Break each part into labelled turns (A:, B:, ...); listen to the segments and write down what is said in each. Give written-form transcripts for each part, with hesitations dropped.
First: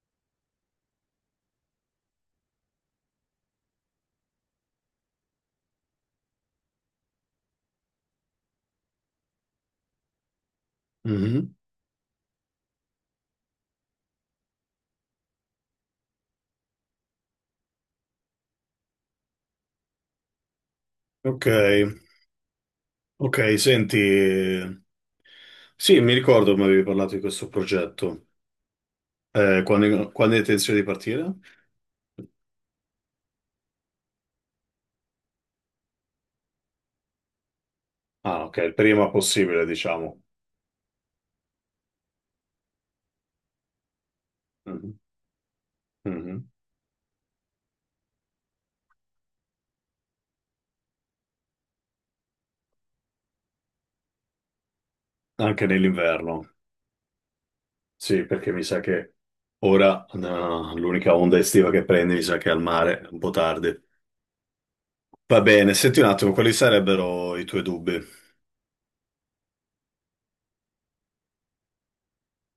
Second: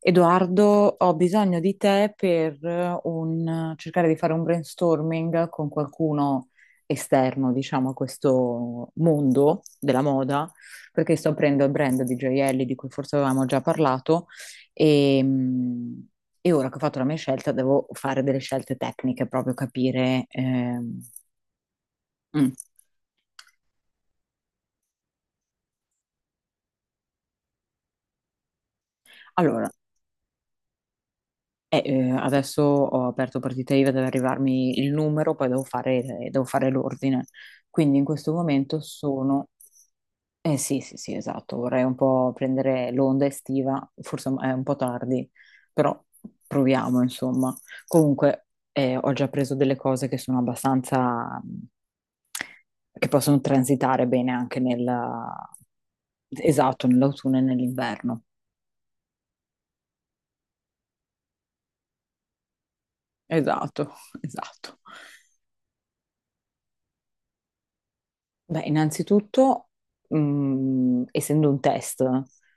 A: Edoardo, ho bisogno di te per cercare di fare un brainstorming con qualcuno esterno, diciamo, a questo mondo della moda, perché sto
B: Mhm.
A: aprendo il brand di gioielli di cui forse avevamo già parlato e, mh, e ora che ho fatto la mia scelta devo fare delle scelte tecniche, proprio capire.
B: Ok,
A: Mm.
B: ok, senti, sì, mi ricordo mi avevi parlato di questo progetto.
A: Allora,
B: Quando, quando hai intenzione di partire?
A: Adesso ho aperto partita IVA, deve arrivarmi il numero, poi devo fare, devo fare l'ordine. Quindi in questo
B: Ah, ok, il
A: momento
B: prima
A: sono...
B: possibile, diciamo.
A: Eh sì, sì, sì, esatto, vorrei un po' prendere l'onda estiva, forse è un po'
B: Mhm.
A: tardi, però
B: Mhm.
A: proviamo, insomma. Comunque ho già preso delle cose che sono abbastanza... che possono transitare bene anche nella...
B: Anche nell'inverno,
A: esatto, nell'autunno e nell'inverno.
B: sì, perché mi sa che ora no, l'unica onda estiva che prendi mi sa che è al mare, un po' tardi.
A: Esatto, esatto.
B: Va bene, senti un attimo, quali sarebbero i tuoi dubbi?
A: Beh, innanzitutto, mm, essendo un test,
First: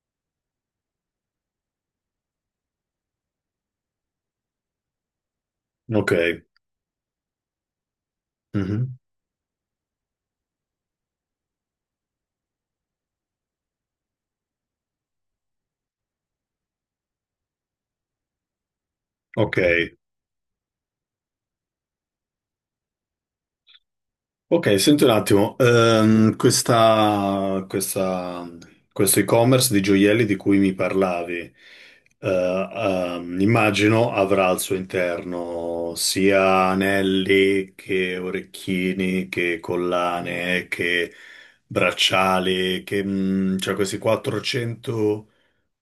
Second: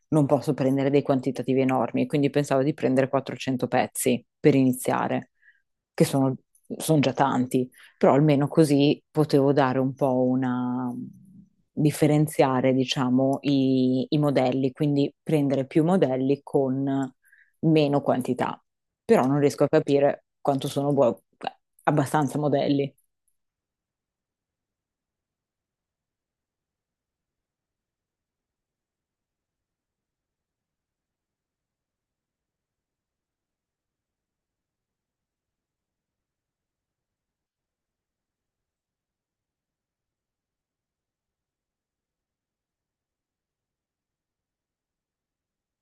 A: non posso prendere dei quantitativi enormi, quindi pensavo di prendere 400 pezzi per iniziare, che
B: Ok.
A: sono, sono già tanti, però almeno
B: Mhm.
A: così potevo dare un po' una... differenziare, diciamo, i modelli, quindi prendere più modelli con meno quantità. Però non
B: Ok.
A: riesco a capire abbastanza modelli.
B: Ok, senti un attimo, questo e-commerce di gioielli di cui mi parlavi, immagino avrà al suo interno sia anelli che orecchini, che collane, che bracciali, che, cioè questi 400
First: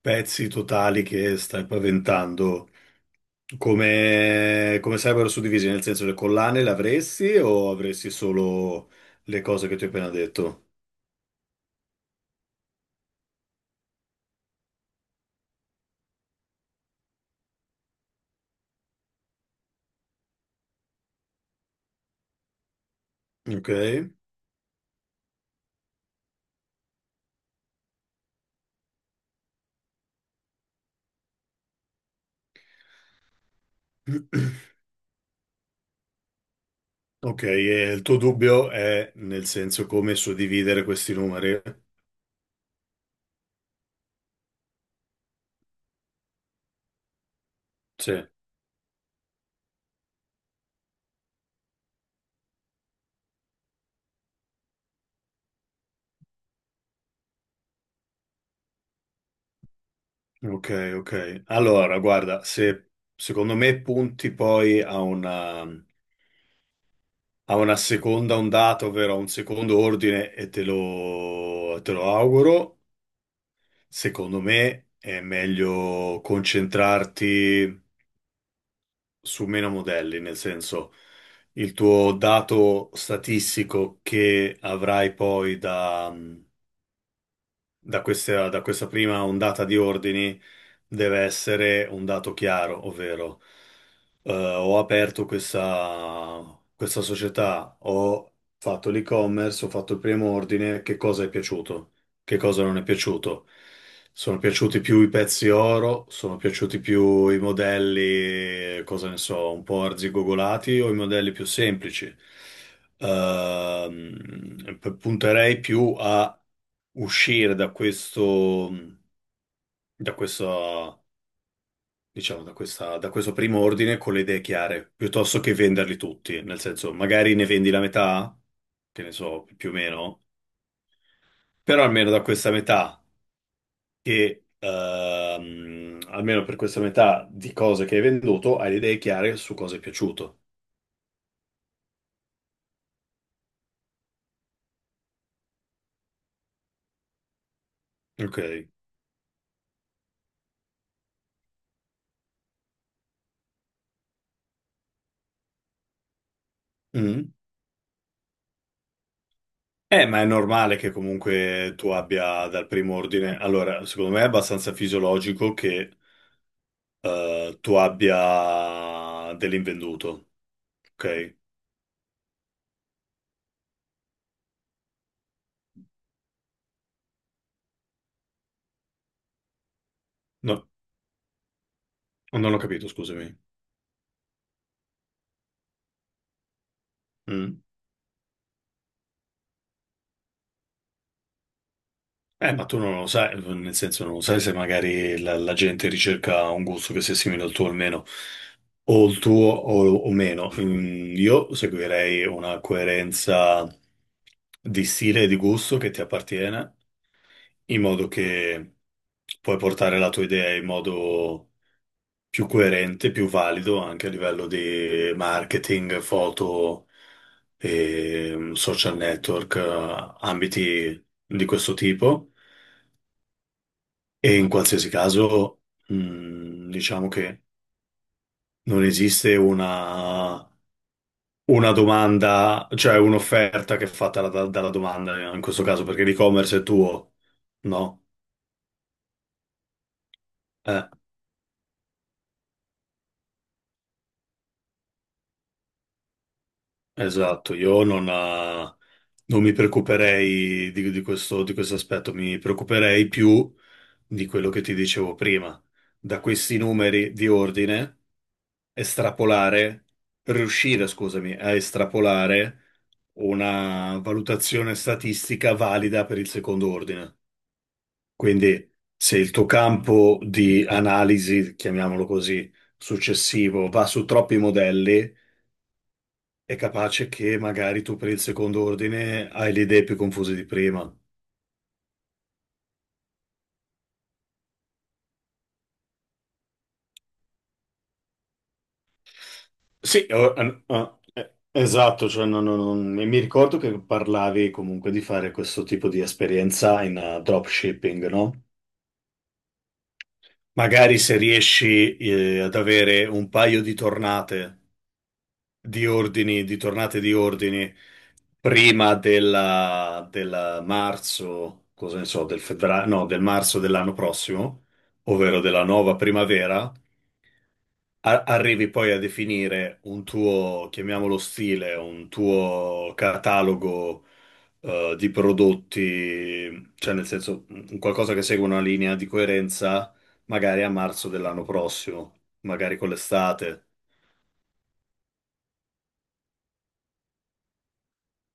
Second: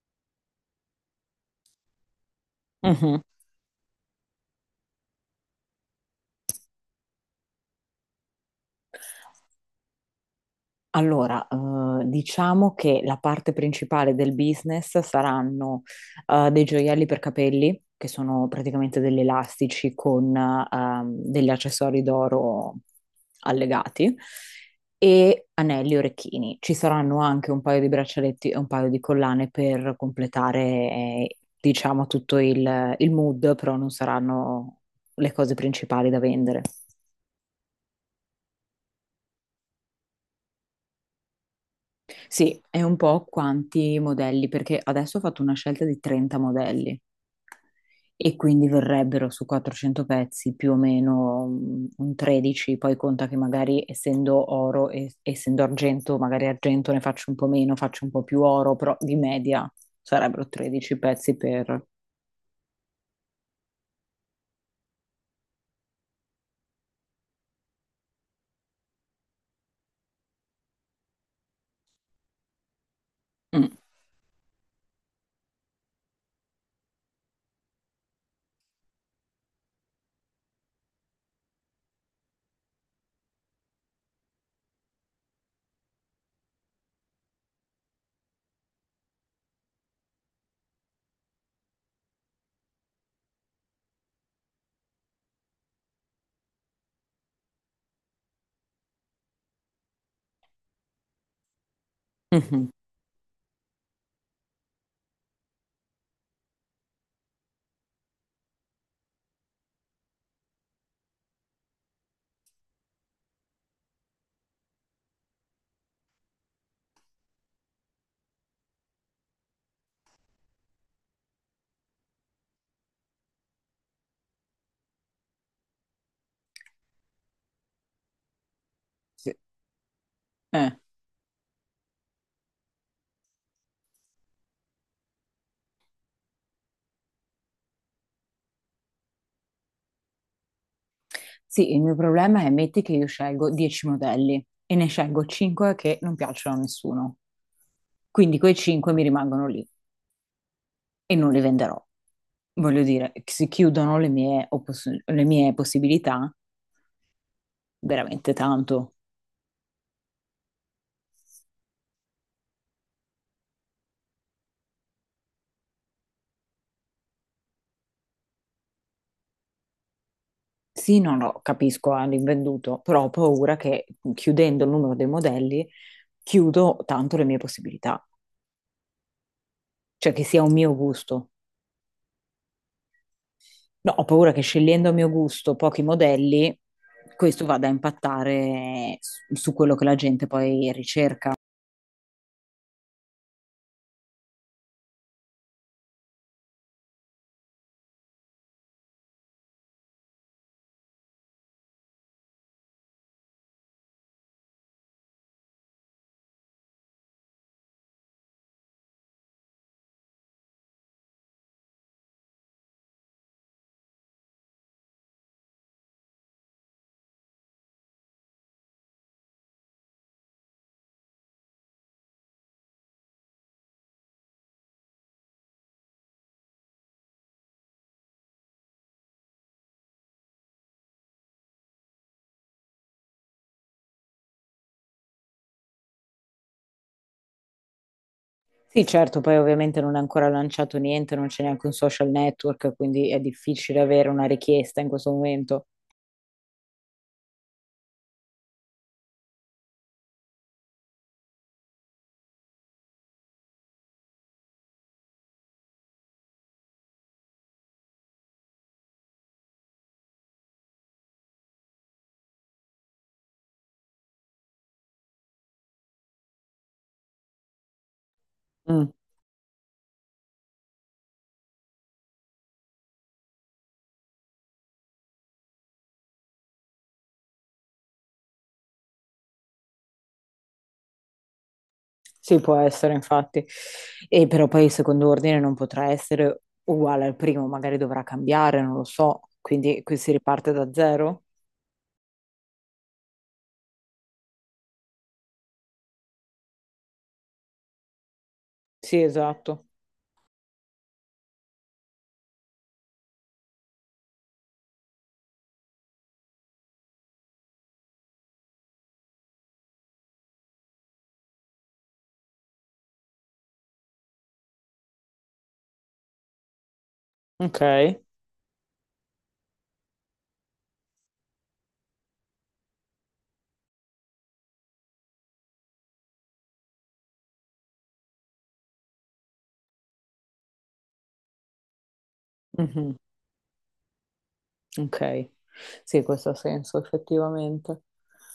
B: pezzi totali che stai paventando.
A: Mhm.
B: Come, come sarebbero suddivisi? Nel senso, le collane le avresti o avresti solo le cose che ti ho appena detto?
A: Allora, diciamo che la parte principale del business saranno dei gioielli per capelli, che sono praticamente degli elastici con degli accessori d'oro
B: Ok.
A: allegati, e anelli e orecchini. Ci saranno anche un paio di braccialetti e un paio di collane per completare, diciamo, tutto il mood, però non saranno le cose principali da vendere.
B: Ok, e il tuo dubbio è nel senso come suddividere questi numeri?
A: Sì, è un po' quanti modelli, perché adesso ho fatto una scelta di 30 modelli
B: Sì.
A: e quindi verrebbero su 400 pezzi più o meno mm, un 13, poi conta che magari essendo oro e essendo argento, magari argento ne faccio un po' meno, faccio un po' più oro, però di media sarebbero
B: Ok,
A: 13 pezzi
B: ok.
A: per...
B: Allora, guarda, se secondo me punti poi a una seconda ondata, ovvero a un secondo ordine, e te lo auguro,
A: Mm,
B: secondo me è meglio concentrarti su meno modelli, nel senso il tuo dato statistico che avrai poi da questa prima ondata di ordini deve essere un dato chiaro, ovvero ho aperto questa società, ho fatto l'e-commerce, ho fatto il primo ordine, che cosa è piaciuto, che cosa
A: mhm.
B: non è piaciuto. Sono piaciuti più i pezzi oro, sono piaciuti più i modelli, cosa ne so, un po' arzigogolati o i modelli più semplici. Punterei più a uscire da questo, da questo da questo primo ordine con le idee chiare, piuttosto che venderli tutti, nel senso, magari ne vendi la metà, che ne
A: Sì.
B: so, più o meno,
A: Eh.
B: però almeno da questa metà, che almeno per questa metà di cose che hai venduto, hai le idee chiare su cosa è piaciuto.
A: Sì, il mio problema è metti che io scelgo 10 modelli e ne scelgo 5 che non piacciono a nessuno. Quindi quei
B: Ok.
A: 5 mi rimangono lì, e non li venderò. Voglio dire, si chiudono le mie possibilità
B: Mm.
A: veramente tanto.
B: Ma è normale che comunque tu abbia dal primo ordine. Allora, secondo me è abbastanza fisiologico che tu abbia dell'invenduto,
A: Sì, no,
B: ok?
A: no, capisco, ah, l'invenduto, però ho paura che chiudendo il numero dei modelli chiudo tanto le mie possibilità, cioè che sia un
B: No,
A: mio gusto.
B: non ho capito, scusami.
A: No, ho paura che scegliendo a mio gusto pochi modelli, questo
B: Mm.
A: vada a impattare su quello che la gente poi ricerca.
B: Ma tu non lo sai, nel senso non lo sai se magari la gente ricerca un gusto che sia simile al tuo o meno, o il tuo o meno. Mm, io seguirei una coerenza di stile e di gusto che ti appartiene, in modo che puoi portare la tua idea in modo più coerente, più valido anche a livello di marketing, foto, e, social network, ambiti di questo tipo. E in qualsiasi caso, diciamo che non esiste una domanda, cioè un'offerta che è fatta dalla domanda, in questo caso, perché l'e-commerce è tuo, no?
A: Sì, certo, poi ovviamente non è ancora lanciato
B: Eh,
A: niente, non c'è neanche un social network, quindi è difficile avere una richiesta in questo momento.
B: esatto, io non, non mi preoccuperei di questo aspetto, mi preoccuperei più di quello che ti dicevo prima. Da questi numeri di ordine estrapolare, per riuscire, scusami, a estrapolare una valutazione statistica valida per il secondo ordine. Quindi,
A: Mm,
B: se il tuo campo di analisi, chiamiamolo così, successivo va su troppi modelli, è capace che magari tu per il secondo ordine hai le idee più confuse di prima.
A: sì, può essere, infatti. E però poi il secondo ordine non potrà essere uguale al primo, magari dovrà cambiare, non lo so. Quindi qui si riparte da zero?
B: Esatto, cioè mi ricordo che parlavi comunque di fare questo tipo di esperienza in dropshipping, no?
A: Sì, esatto.
B: Magari se riesci ad avere un paio di tornate di ordini, di tornate di ordini prima della marzo, cosa ne so, del febbraio, no, del marzo dell'anno prossimo, ovvero della nuova primavera,
A: Ok.
B: arrivi poi a definire un tuo, chiamiamolo stile, un tuo catalogo di prodotti, cioè nel senso un qualcosa che segue una linea di coerenza, magari a marzo dell'anno prossimo, magari con
A: Mhm,
B: l'estate.
A: ok. Sì, questo ha senso, effettivamente.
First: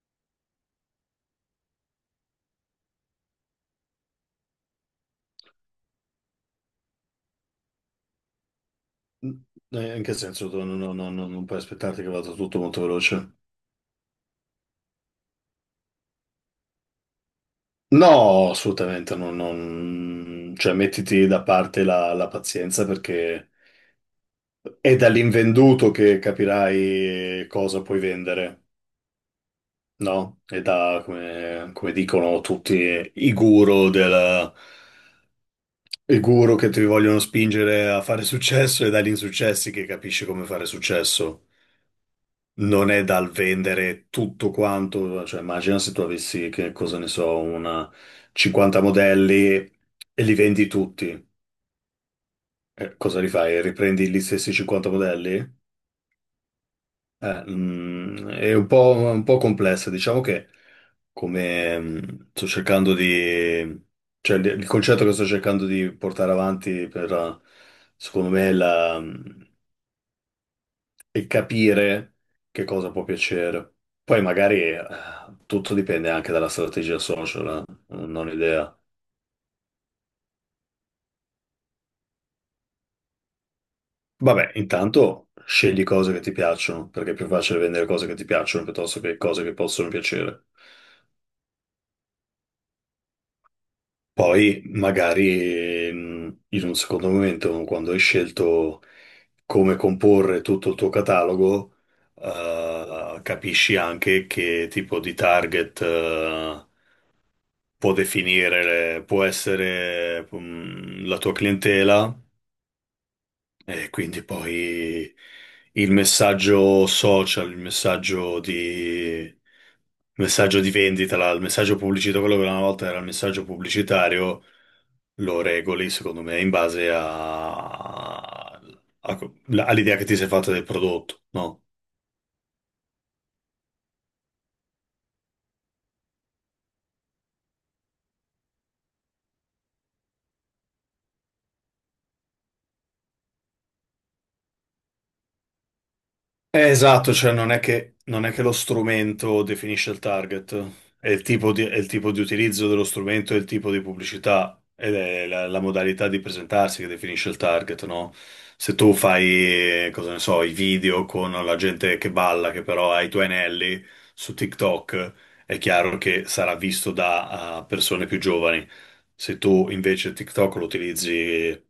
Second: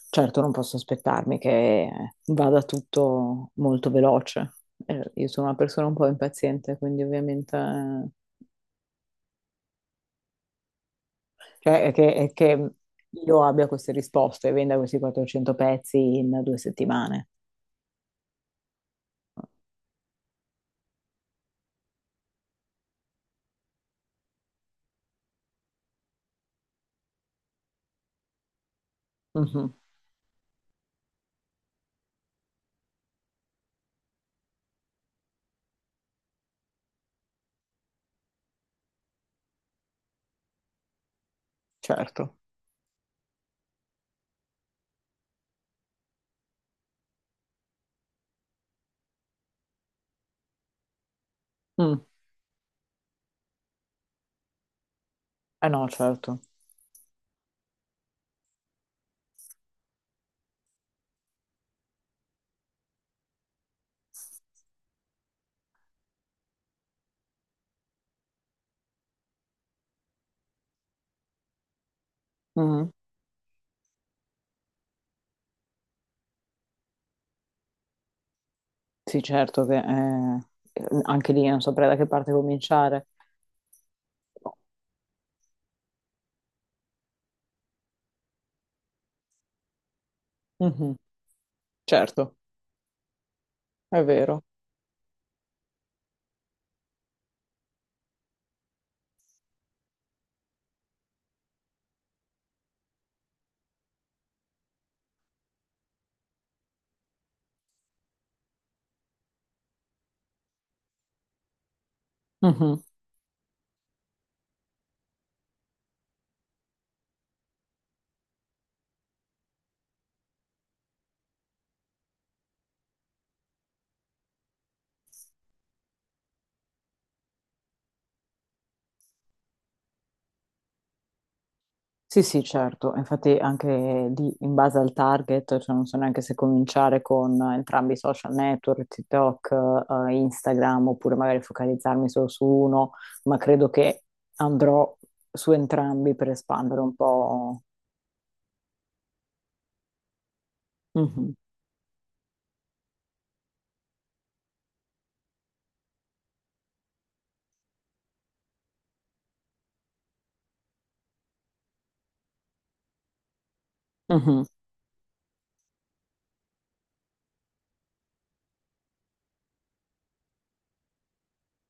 A: Certo, non posso aspettarmi che vada tutto molto veloce. Io sono una persona un po' impaziente, quindi ovviamente
B: In che senso? Tu non puoi aspettarti che
A: è
B: vada tutto
A: che
B: molto veloce?
A: io abbia queste risposte e venda questi 400 pezzi in 2 settimane.
B: No, assolutamente, cioè mettiti da parte la pazienza, perché è dall'invenduto che capirai cosa puoi vendere,
A: Mhm,
B: no? È da, come, come dicono tutti, i guru, del, i guru che ti vogliono spingere a fare successo, è dagli insuccessi che capisci come fare successo.
A: certo.
B: Non è dal vendere tutto quanto, cioè immagina se tu avessi, che cosa ne so, una 50 modelli e li vendi tutti.
A: Mm.
B: Cosa li fai? Riprendi gli stessi 50 modelli?
A: Eh no, certo.
B: È un po' complessa, diciamo che come sto cercando di, cioè il concetto che sto cercando di portare avanti per, secondo me, è capire che
A: Mhm.
B: cosa può piacere. Poi magari tutto dipende anche dalla strategia social, non ho idea.
A: Sì, certo che anche lì non saprei da che parte cominciare.
B: Vabbè, intanto scegli cose che ti piacciono, perché è più facile vendere cose che ti piacciono piuttosto che cose che possono piacere.
A: Mhm, certo, è vero.
B: Poi magari in un secondo momento, quando hai scelto come comporre tutto il tuo catalogo, capisci anche che tipo di target può definire, può essere la tua clientela,
A: Mhm.
B: e quindi poi il messaggio social, il messaggio di vendita, il messaggio pubblicitario, quello che una volta era il messaggio pubblicitario, lo regoli, secondo me, in base a- all'idea che ti sei fatta del prodotto, no?
A: Sì, sì, certo, infatti anche lì in base al target, cioè non so neanche se cominciare con entrambi i social network, TikTok, Instagram, oppure magari focalizzarmi solo su uno, ma credo che andrò su entrambi per espandere un
B: Esatto, cioè
A: po'.
B: non è che lo strumento definisce il target, è il
A: Mhm,
B: tipo è il tipo di utilizzo dello strumento, è il tipo di pubblicità, ed è la modalità di presentarsi che definisce il target, no? Se tu fai, cosa ne so, i video con la gente che balla, che però ha i tuoi anelli su
A: mhm.
B: TikTok, è chiaro che sarà visto da persone più giovani. Se tu invece TikTok lo utilizzi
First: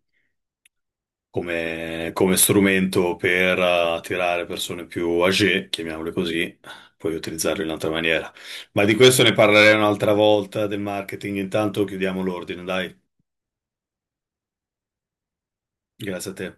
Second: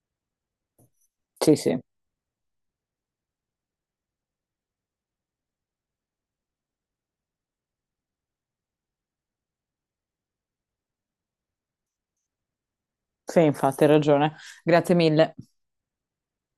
A: Sì, sì,
B: come, come strumento per attirare persone più âgée, chiamiamole così, puoi utilizzarlo in un'altra maniera. Ma di questo ne parlerei un'altra volta del marketing. Intanto chiudiamo l'ordine, dai.
A: sì, infatti hai ragione. Grazie mille.
B: Grazie a te.